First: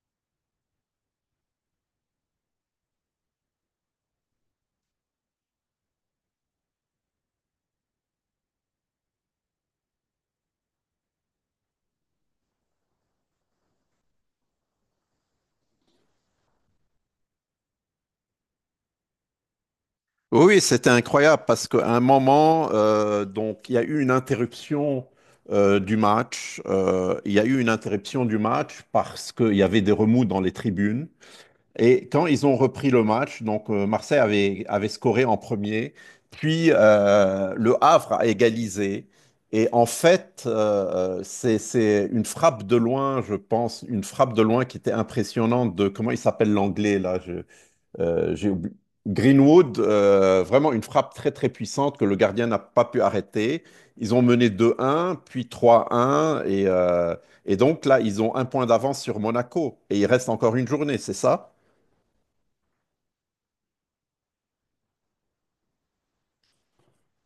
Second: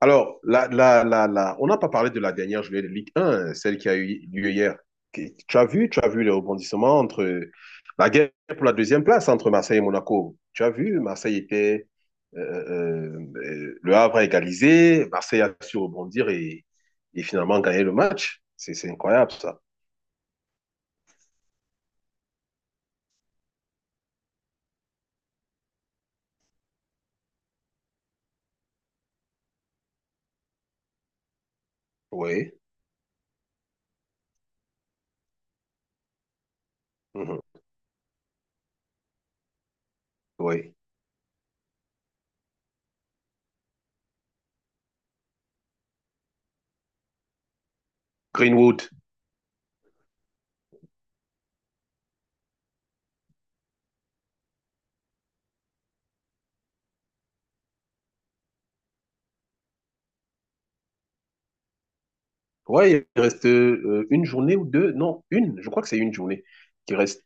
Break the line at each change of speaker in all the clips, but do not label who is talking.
Alors, on n'a pas parlé de la dernière journée de Ligue 1, celle qui a eu lieu hier. Tu as vu les rebondissements entre la guerre pour la deuxième place entre Marseille et Monaco. Tu as vu, Marseille était, le Havre a égalisé, Marseille a su rebondir et finalement gagner le match. C'est incroyable ça.
Oui, c'était incroyable parce qu'à un moment, donc il y a eu une interruption du match. Il y a eu une interruption du match parce qu'il y avait des remous dans les tribunes. Et quand ils
Oui,
ont repris le match, Marseille avait scoré en premier, puis
mhm,
le Havre a égalisé. Et en fait,
oui.
c'est une frappe de loin, je pense, une frappe de loin qui était impressionnante de comment il s'appelle l'anglais là. Euh, j'ai oublié-
Greenwood.
Greenwood, vraiment une frappe très très puissante que le gardien n'a pas pu arrêter. Ils ont mené 2-1, puis 3-1, et donc là, ils ont un point d'avance sur Monaco, et il reste encore une journée, c'est ça?
Ouais, il reste une journée ou deux. Non, une. Je crois que c'est une journée qui reste.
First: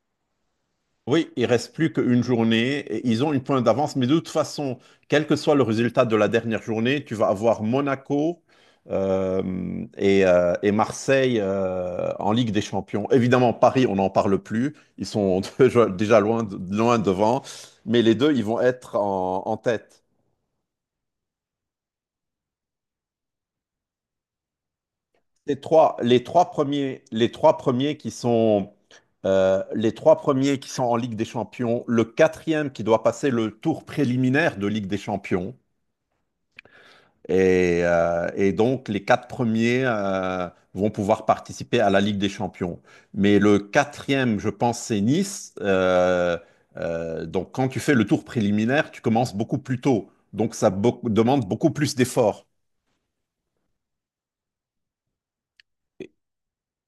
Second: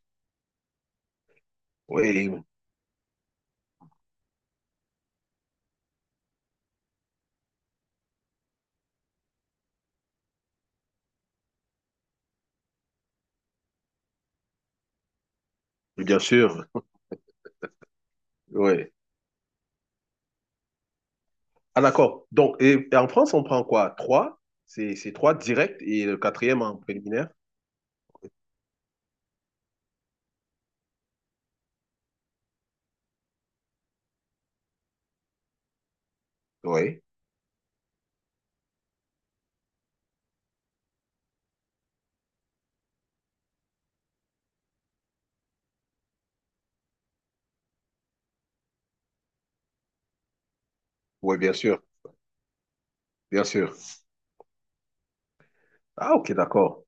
Oui, il reste plus qu'une
Oui,
journée. Ils ont une pointe d'avance, mais de toute façon, quel que soit le résultat de la dernière journée, tu vas avoir Monaco et Marseille en Ligue des Champions. Évidemment, Paris, on n'en parle plus. Ils sont déjà
bien
loin,
sûr.
loin devant, mais les deux, ils vont
Ouais.
être en tête.
Ah, d'accord. Donc, et en France, on prend quoi? Trois? C'est trois
Les
directs
trois,
et le
les trois
quatrième en
premiers,
préliminaire?
les trois premiers qui sont en Ligue des Champions, le quatrième qui doit passer le tour préliminaire de Ligue des Champions.
Oui.
Et donc, les quatre premiers vont pouvoir participer à la Ligue des Champions. Mais le quatrième, je pense, c'est Nice. Donc, quand tu fais le tour préliminaire, tu commences beaucoup plus tôt. Donc,
Oui,
demande
bien
beaucoup
sûr.
plus d'efforts.
Bien sûr.
Et-
Ah, ok, d'accord.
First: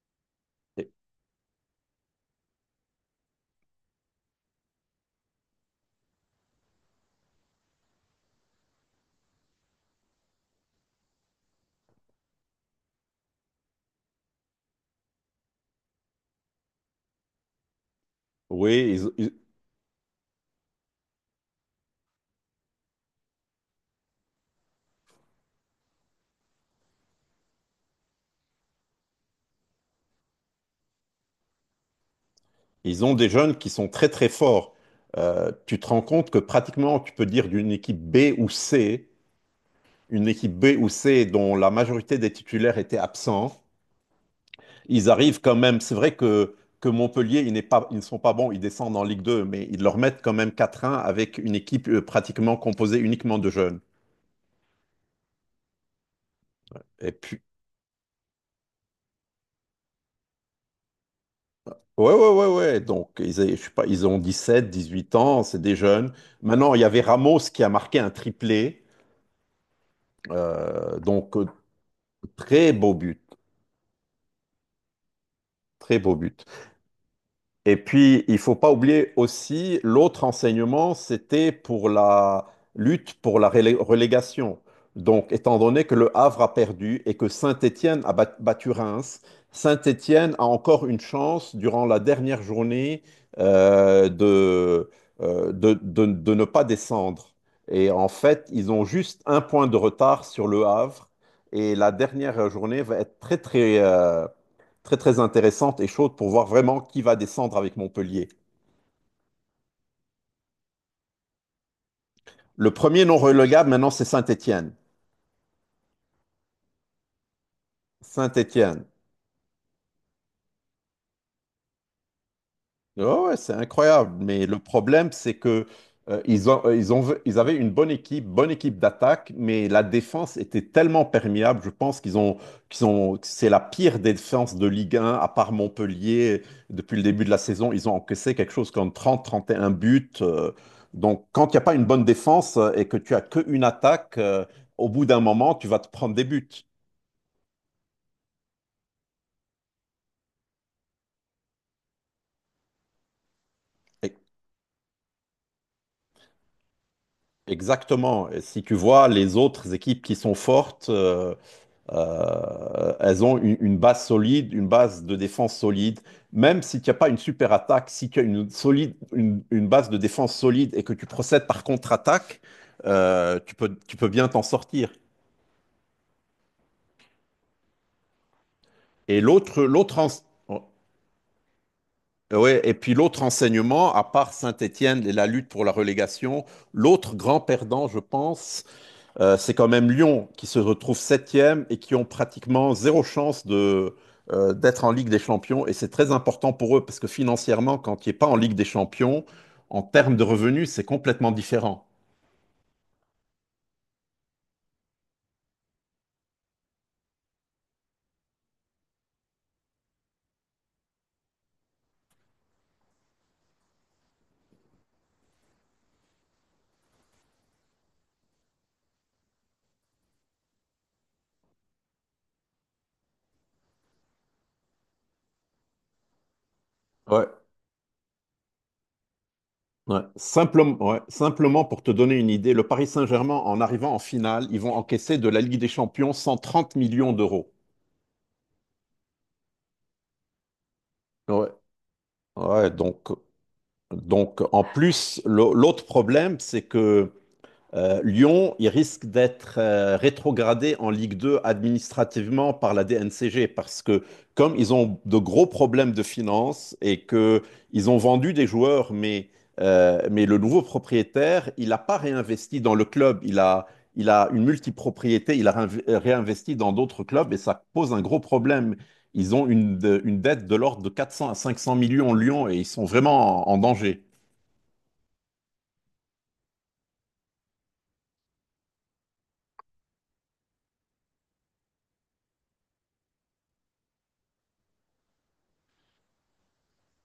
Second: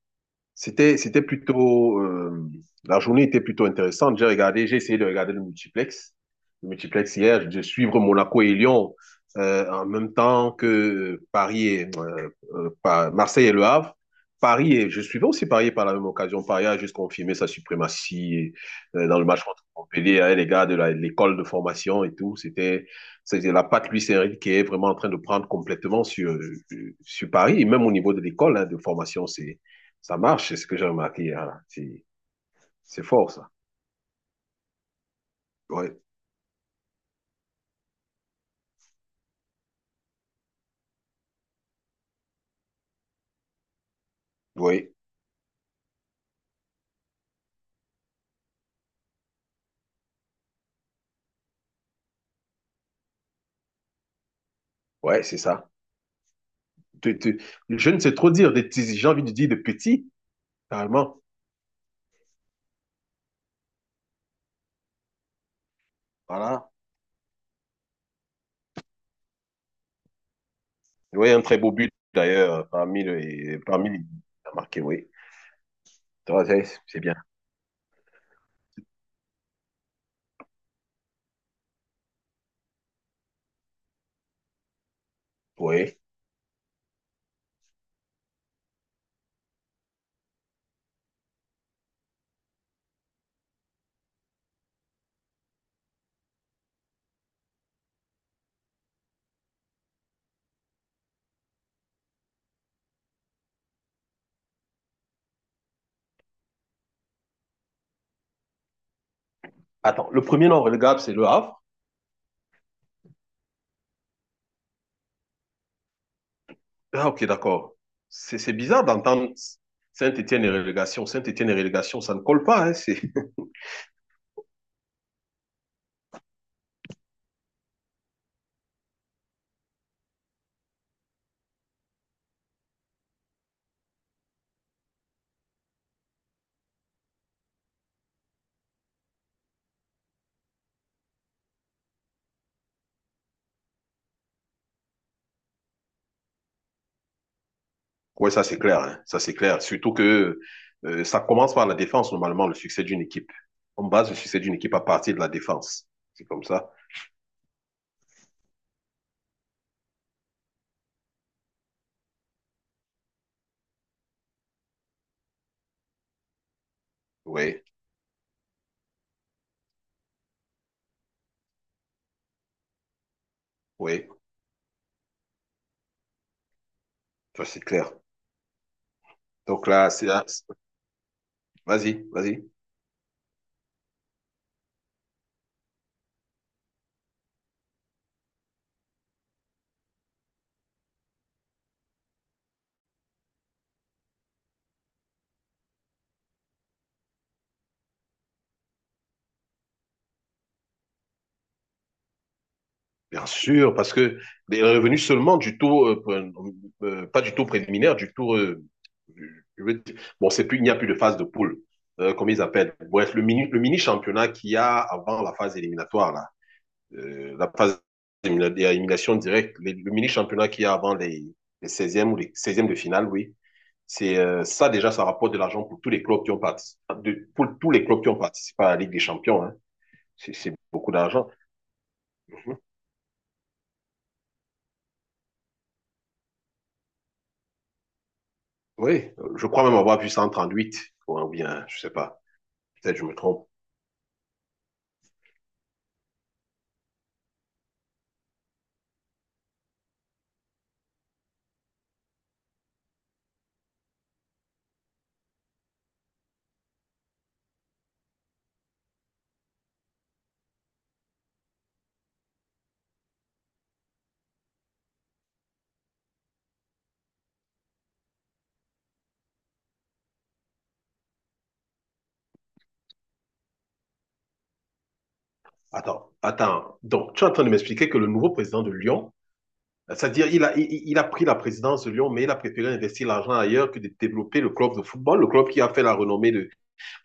et-
C'était plutôt, la journée était plutôt intéressante. J'ai regardé, j'ai essayé de regarder le multiplex hier, de suivre Monaco et Lyon en même temps que Paris et Marseille et Le Havre. Paris et je suivais aussi Paris par la même occasion. Paris a juste confirmé sa suprématie
Oui, ils,
dans le
ils-
match contre Montpellier. Hein, les gars de l'école de formation et tout, c'était la patte Luis Enrique qui est vraiment en train de prendre complètement sur sur Paris et même au niveau de l'école, hein, de formation, c'est ça marche, c'est ce que j'ai remarqué. Hein. C'est
ils ont des
fort, ça.
jeunes qui sont très, très forts. Tu te
Oui,
rends compte que pratiquement, tu peux dire d'une équipe B ou C, une équipe B ou C dont la majorité des titulaires étaient absents.
oui,
Ils arrivent quand même. C'est vrai que Montpellier, ils ne sont pas bons, ils descendent en Ligue 2, mais ils leur mettent quand même quatre 1 avec une équipe pratiquement composée uniquement de jeunes.
ouais, c'est ça.
Et
Tu-
puis,
tu- Je ne sais trop dire de petits, j'ai envie de dire de petits, carrément.
ouais. Donc, je sais pas, ils ont 17, 18 ans, c'est des jeunes.
Voilà.
Maintenant, il y avait Ramos qui a marqué un triplé. Euh,
Oui,
donc,
un
euh,
très beau but, d'ailleurs,
très beau but.
parmi les t'as marqué, oui.
Très beau
Tu
but.
vois, c'est bien.
Et puis, il faut pas oublier aussi, l'autre enseignement, c'était pour la lutte pour la relégation. Donc, étant donné que
Oui.
le Havre a perdu et que Saint-Étienne a battu Reims, Saint-Étienne a encore une chance durant la dernière journée euh, de, de ne pas descendre. Et en fait, ils ont juste un point de retard sur le Havre. Et la dernière journée va être très très intéressante et chaude pour voir vraiment qui va descendre avec Montpellier.
Attends, le premier non relégable, c'est le Havre.
Le premier non relégable maintenant, c'est Saint-Étienne.
Ah, ok, d'accord. C'est
Saint-Étienne.
bizarre d'entendre Saint-Étienne et relégation. Saint-Étienne et relégation, ça ne colle pas, hein, c'est
Ouais, ouais, c'est incroyable. Mais le problème, c'est que ils ont, ils avaient une bonne équipe d'attaque, mais la défense était tellement perméable. Je pense qu'ils ont, c'est la pire défense de Ligue 1, à part Montpellier. Depuis le début de la saison, ils ont encaissé quelque chose comme trente et un buts. Donc, quand il n'y a pas une bonne défense et que tu as qu'une attaque, au bout d'un moment, tu vas te prendre des buts.
oui, ça c'est clair, hein. Ça c'est clair. Surtout que ça commence par la défense, normalement, le succès d'une équipe. On base
E-
le succès d'une équipe à partir de la défense. C'est comme ça.
Exactement. Et si tu vois les autres équipes qui sont fortes. Elles ont une base solide, une base de défense solide. Même si tu n'as pas une super
Oui,
attaque, si tu as une base de défense solide et que tu procèdes par contre-attaque, tu peux
oui,
bien t'en sortir.
ça c'est clair.
Et l'autre,
Donc
l'autre
là,
ense-
c'est- vas-y, vas-y.
ouais, et puis l'autre enseignement, à part Saint-Étienne et la lutte pour la relégation, l'autre grand perdant, je pense, c'est quand même Lyon qui se retrouve septième et qui ont pratiquement zéro chance d'être en Ligue des Champions. Et c'est très important pour eux parce que financièrement, quand tu n'es pas en Ligue des Champions, en termes de revenus, c'est complètement différent.
Bien sûr, parce que les revenus seulement du tour, pas du tour préliminaire, du tour, je veux dire- bon, c'est plus, il n'y a plus de phase de poule, comme ils appellent. Bref, le mini championnat qu'il y a avant la phase éliminatoire, là. La phase d'élimination directe, les, le mini-championnat qu'il y a avant les 16es ou les 16es de finale, oui, c'est ça déjà, ça rapporte de l'argent pour tous les clubs qui ont participé,
Ouais,
de, pour tous les clubs qui ont participé à la Ligue des Champions. Hein.
ouais.
C'est
Simplement,
beaucoup
ouais.
d'argent.
Simplement pour te donner une idée, le Paris Saint-Germain, en arrivant en finale, ils vont encaisser de la Ligue des Champions 130 millions d'euros.
Oui, je crois même avoir vu 38 ou
Ouais.
bien, je sais pas,
Ouais,
peut-être je
donc,
me trompe.
donc, en plus, l'autre problème, c'est que Lyon, il risque d'être rétrogradé en Ligue 2 administrativement par la DNCG parce que comme ils ont de gros problèmes de finances et que ils ont vendu des joueurs, mais le nouveau propriétaire, il n'a pas réinvesti dans le club, il a une multipropriété, il a réinvesti dans d'autres clubs et ça pose un gros problème. Ils ont une dette de l'ordre de 400 à 500 millions Lyon et ils sont vraiment en danger.
Attends, attends. Donc, tu es en train de m'expliquer que le nouveau président de Lyon, c'est-à-dire, il a pris la présidence de Lyon, mais il a préféré investir l'argent ailleurs que de développer le club de football, le club qui a fait la renommée de,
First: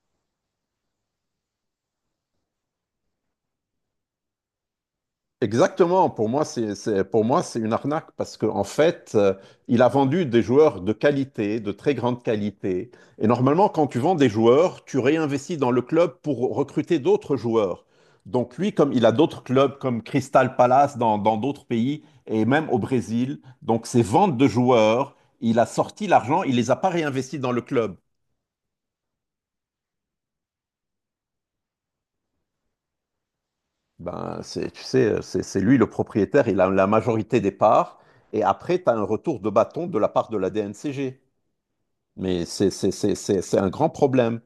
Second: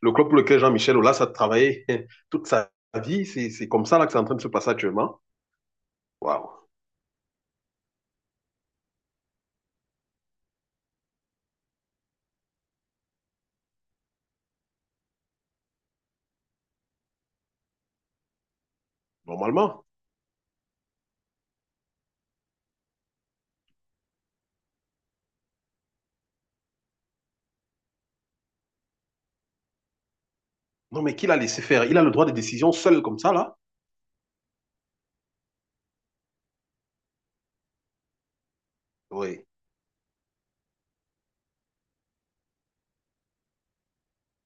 le club pour lequel Jean-Michel Aulas a travaillé toute sa vie, c'est comme ça là que c'est en train de se passer actuellement.
Exactement, pour moi,
Waouh,
pour moi, c'est une arnaque parce qu'en fait, il a vendu des joueurs de qualité, de très grande qualité. Et normalement, quand tu vends des joueurs, tu réinvestis dans le club pour recruter d'autres joueurs. Donc lui, comme il a d'autres clubs
normalement.
comme Crystal Palace dans d'autres pays et même au Brésil, donc ses ventes de joueurs, il a sorti l'argent, il les a pas réinvestis dans le club.
Non, mais qui l'a laissé faire? Il a le droit de décision seul comme ça là?
Ben, tu sais, c'est lui le propriétaire, il a la majorité des parts, et après, tu as un retour
Oui.
de bâton de la part de la DNCG. Mais c'est un grand problème.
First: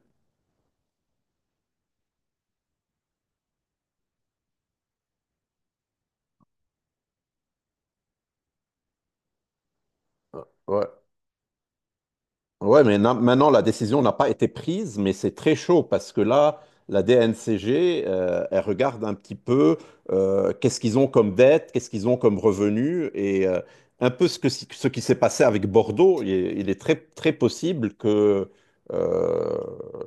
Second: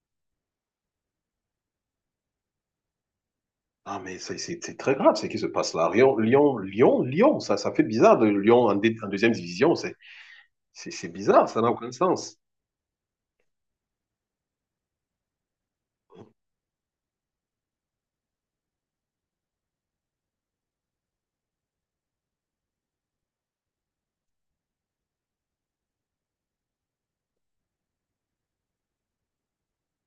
Ah, mais c'est très grave ce qui se passe là. Lyon, ça, ça fait bizarre de Lyon en, dé, en deuxième division.
Ouais.
C'est bizarre, ça n'a aucun sens.
Ouais, maintenant, la décision n'a pas été prise, mais c'est très chaud parce que là, la DNCG, elle regarde un petit peu qu'est-ce qu'ils ont comme dette, qu'est-ce qu'ils ont comme revenus et un peu ce que, si, ce qui s'est passé avec Bordeaux. Il est très, très possible euh,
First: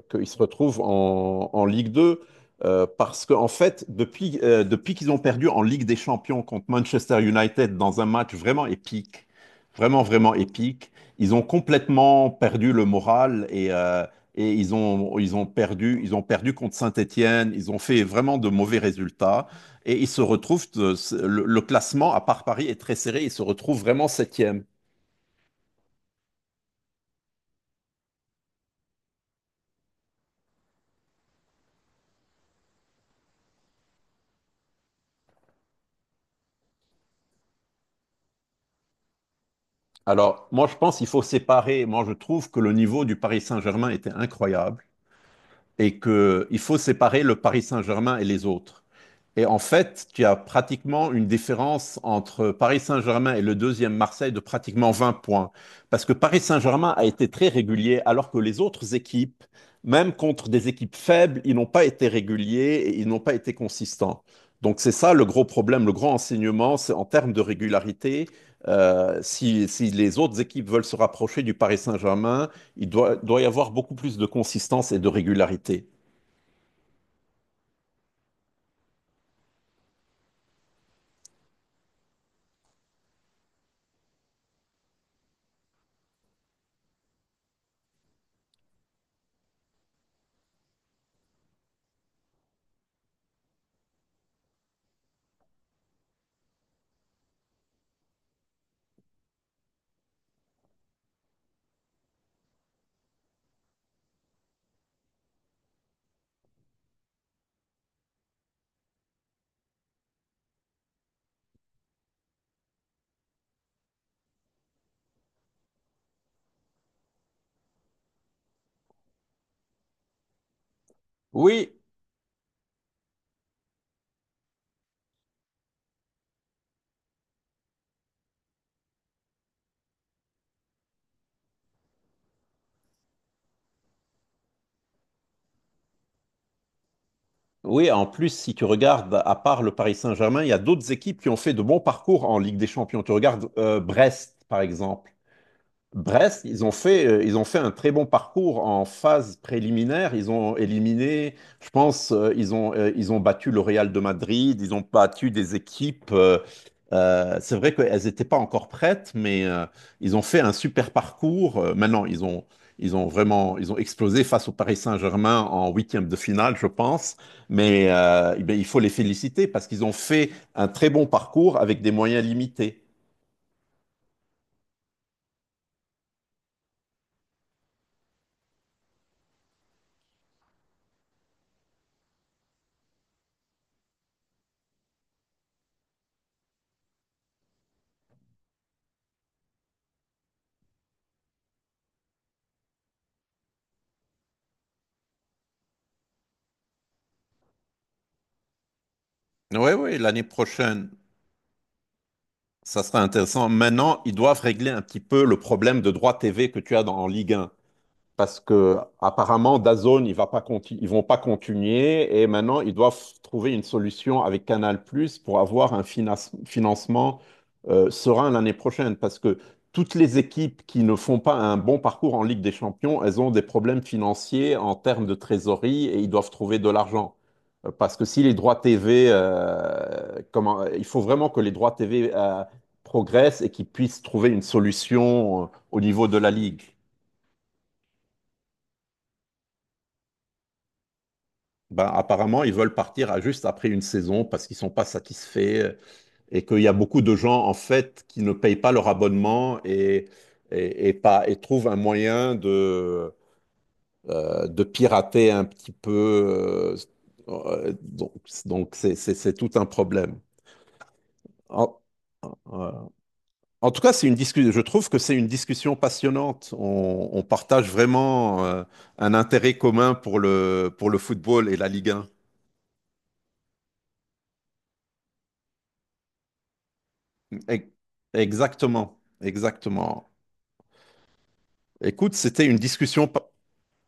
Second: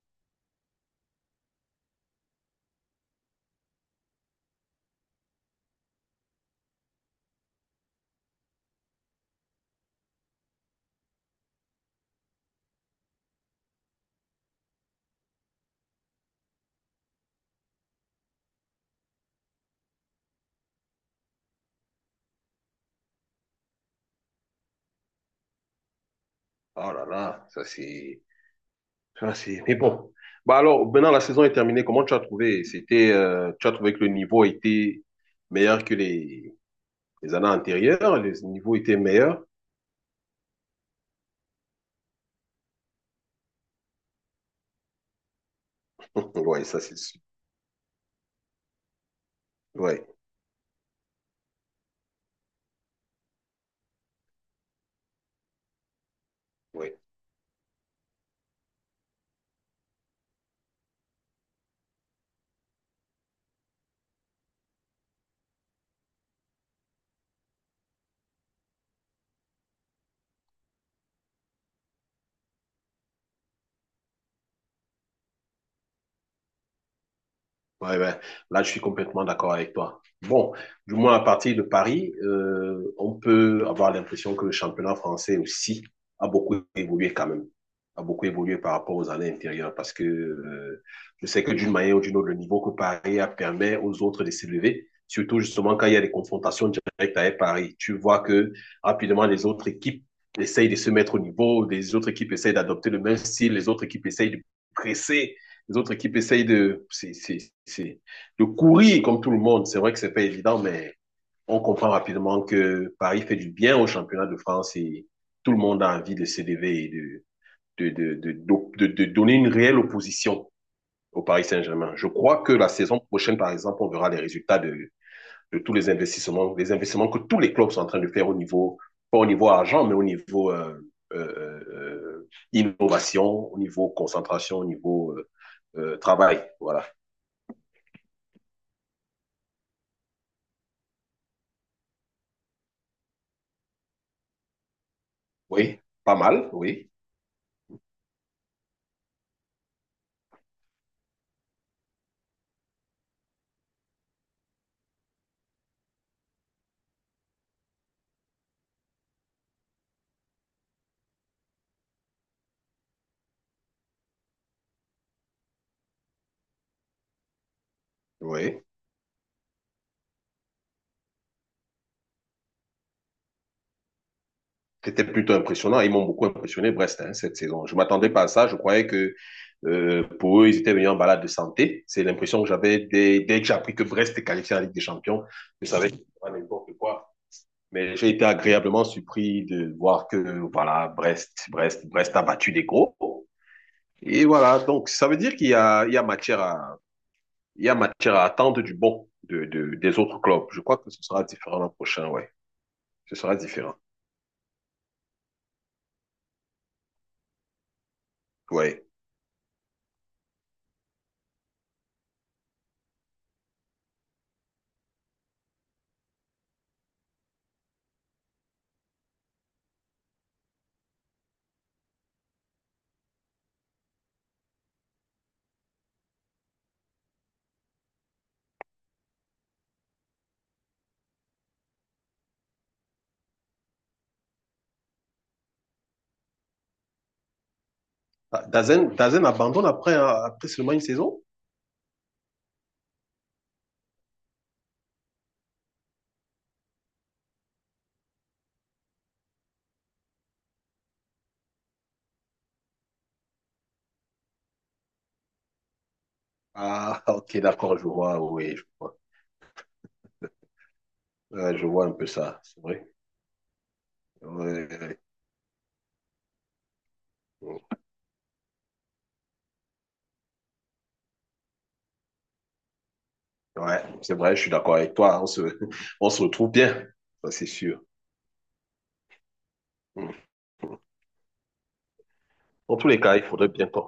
qu'ils se retrouvent en Ligue 2 parce qu'en fait, depuis qu'ils ont perdu en Ligue des Champions contre Manchester United dans un match vraiment épique, vraiment, vraiment épique, ils ont complètement perdu le moral et ils ont perdu contre Saint-Étienne. Ils ont fait vraiment de mauvais résultats et ils se retrouvent, le classement, à part Paris, est très serré. Ils se retrouvent vraiment septième.
Oh là là, ça c'est. Mais bon. Bah alors, maintenant la saison est terminée, comment tu as trouvé? C'était, tu as trouvé que le niveau était meilleur que les années antérieures, les niveaux étaient meilleurs.
Alors, moi, je pense qu'il faut séparer. Moi, je trouve que le niveau du Paris Saint-Germain était incroyable et qu'il
Oui,
faut
ça c'est sûr.
séparer le Paris Saint-Germain et les autres. Et en
Oui,
fait, tu as pratiquement une différence entre Paris Saint-Germain et le deuxième Marseille de pratiquement 20 points. Parce que Paris
oui.
Saint-Germain a été très régulier, alors que les autres équipes, même contre des équipes faibles, ils n'ont pas été réguliers et ils n'ont pas été consistants. Donc c'est ça le gros problème, le grand enseignement, c'est en termes de régularité. Si les autres équipes veulent se rapprocher du Paris Saint-Germain, doit y avoir beaucoup plus de consistance et de régularité.
Ouais, ouais. Là, je suis complètement d'accord avec toi. Bon, du moins à partir de Paris, on peut avoir l'impression que le championnat français aussi a beaucoup évolué quand même, a beaucoup évolué par rapport aux années antérieures parce que je sais que d'une manière ou d'une autre, le niveau que Paris a permet aux autres de s'élever, surtout justement quand il y a des confrontations directes avec Paris. Tu vois que rapidement les autres équipes essayent de se mettre au niveau, les autres équipes essayent d'adopter le même style, les autres équipes essayent de presser, les autres équipes essayent de, c'est, de courir comme tout le monde. C'est vrai que c'est pas évident, mais on comprend rapidement que Paris fait du bien au championnat de France et tout le monde a envie de s'élever et de de donner une réelle opposition au Paris
Oui,
Saint-Germain. Je crois que la saison prochaine, par exemple, on verra les résultats de tous les investissements que tous les clubs sont en train de faire au niveau, pas au niveau argent, mais au niveau innovation, au niveau concentration, au niveau travail. Voilà.
Oui, en plus, si tu regardes, à part le Paris Saint-Germain, il y a d'autres équipes qui ont fait de bons parcours en Ligue des Champions. Tu regardes Brest, par exemple.
Oui, pas
Brest,
mal, oui.
ils ont fait un très bon parcours en phase préliminaire. Ils ont éliminé, je pense, ils ont battu le Real de Madrid, ils ont battu des équipes. C'est vrai qu'elles n'étaient pas encore prêtes, mais ils ont fait un super parcours. Maintenant, ils ont vraiment, ils ont explosé face au Paris Saint-Germain en huitième de finale, je pense. Mais eh bien,
Oui,
il faut les féliciter parce qu'ils ont fait un très bon parcours avec des moyens limités.
c'était plutôt impressionnant. Ils m'ont beaucoup impressionné, Brest, hein, cette saison. Je m'attendais pas à ça. Je croyais que pour eux, ils étaient venus en balade de santé. C'est l'impression que j'avais dès, dès que j'ai appris que Brest était qualifié en Ligue des Champions. Je savais que c'était pas n'importe quoi. Mais j'ai été agréablement surpris de voir que, voilà, Brest a battu des gros. Et voilà, donc ça veut dire qu'il y a, il y a matière à, il y a matière à attendre du bon de,
Oui, oui,
des autres
l'année
clubs. Je crois
prochaine.
que ce sera différent l'an prochain, ouais.
Ça serait
Ce sera
intéressant.
différent,
Maintenant, ils doivent régler un petit peu le problème de droit TV que tu as en Ligue 1 parce que
ouais.
apparemment DAZN il va pas ils vont pas continuer et maintenant ils doivent trouver une solution avec Canal+ pour avoir un financement serein l'année prochaine parce que toutes les équipes qui ne font pas un bon parcours en Ligue des Champions, elles ont des problèmes financiers en termes de trésorerie et ils doivent trouver de l'argent. Parce que si les droits TV, il faut vraiment que les droits TV progressent et qu'ils puissent trouver une solution au niveau de la Ligue.
Ah, Dazen, Dazen abandonne après, hein, après seulement une saison?
Ben, apparemment, ils veulent partir à juste après une saison parce qu'ils sont pas satisfaits euh, et qu'il y a beaucoup de gens en fait qui ne payent pas leur abonnement et pas, et trouvent un moyen de pirater un petit peu. euh,
Ah, ok,
euh,
d'accord, je
donc,
vois, oui, je
donc
vois.
c'est tout un problème.
Ouais, je
En,
vois un peu ça, c'est
euh,
vrai.
En tout cas, c'est une discussion.
Ouais,
Je trouve que
ouais,
c'est une discussion passionnante. On
ouais.
partage vraiment un intérêt commun pour pour le football et la Ligue 1.
Ouais, c'est vrai, je suis d'accord avec toi. Hein, on se, on se retrouve bien, ça c'est
E-
sûr.
Exactement, exactement.
Mm.
Écoute, c'était une
En tous les
discussion.
cas, il
pa-
faudrait bien qu'on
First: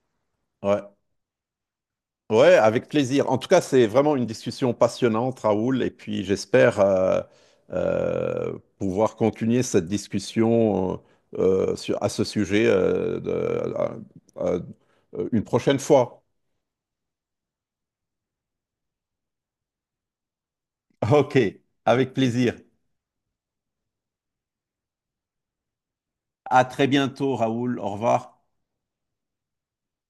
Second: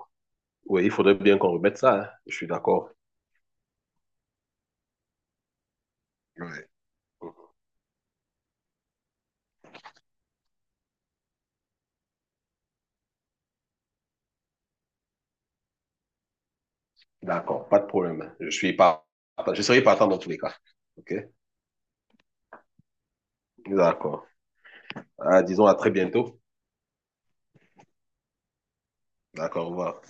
Ouais.
oui, il faudrait bien qu'on remette ça. Hein. Je suis
Ouais, avec
d'accord.
plaisir. En tout cas, c'est vraiment une discussion passionnante, Raoul, et puis
Ouais.
j'espère pouvoir continuer cette discussion à ce sujet euh, une prochaine fois.
D'accord, pas de problème. Je suis pas, je serai partant dans tous les cas. OK?
Ok, avec plaisir.
D'accord. Ah, disons à très bientôt.
À très bientôt, Raoul. Au revoir.
D'accord, au revoir.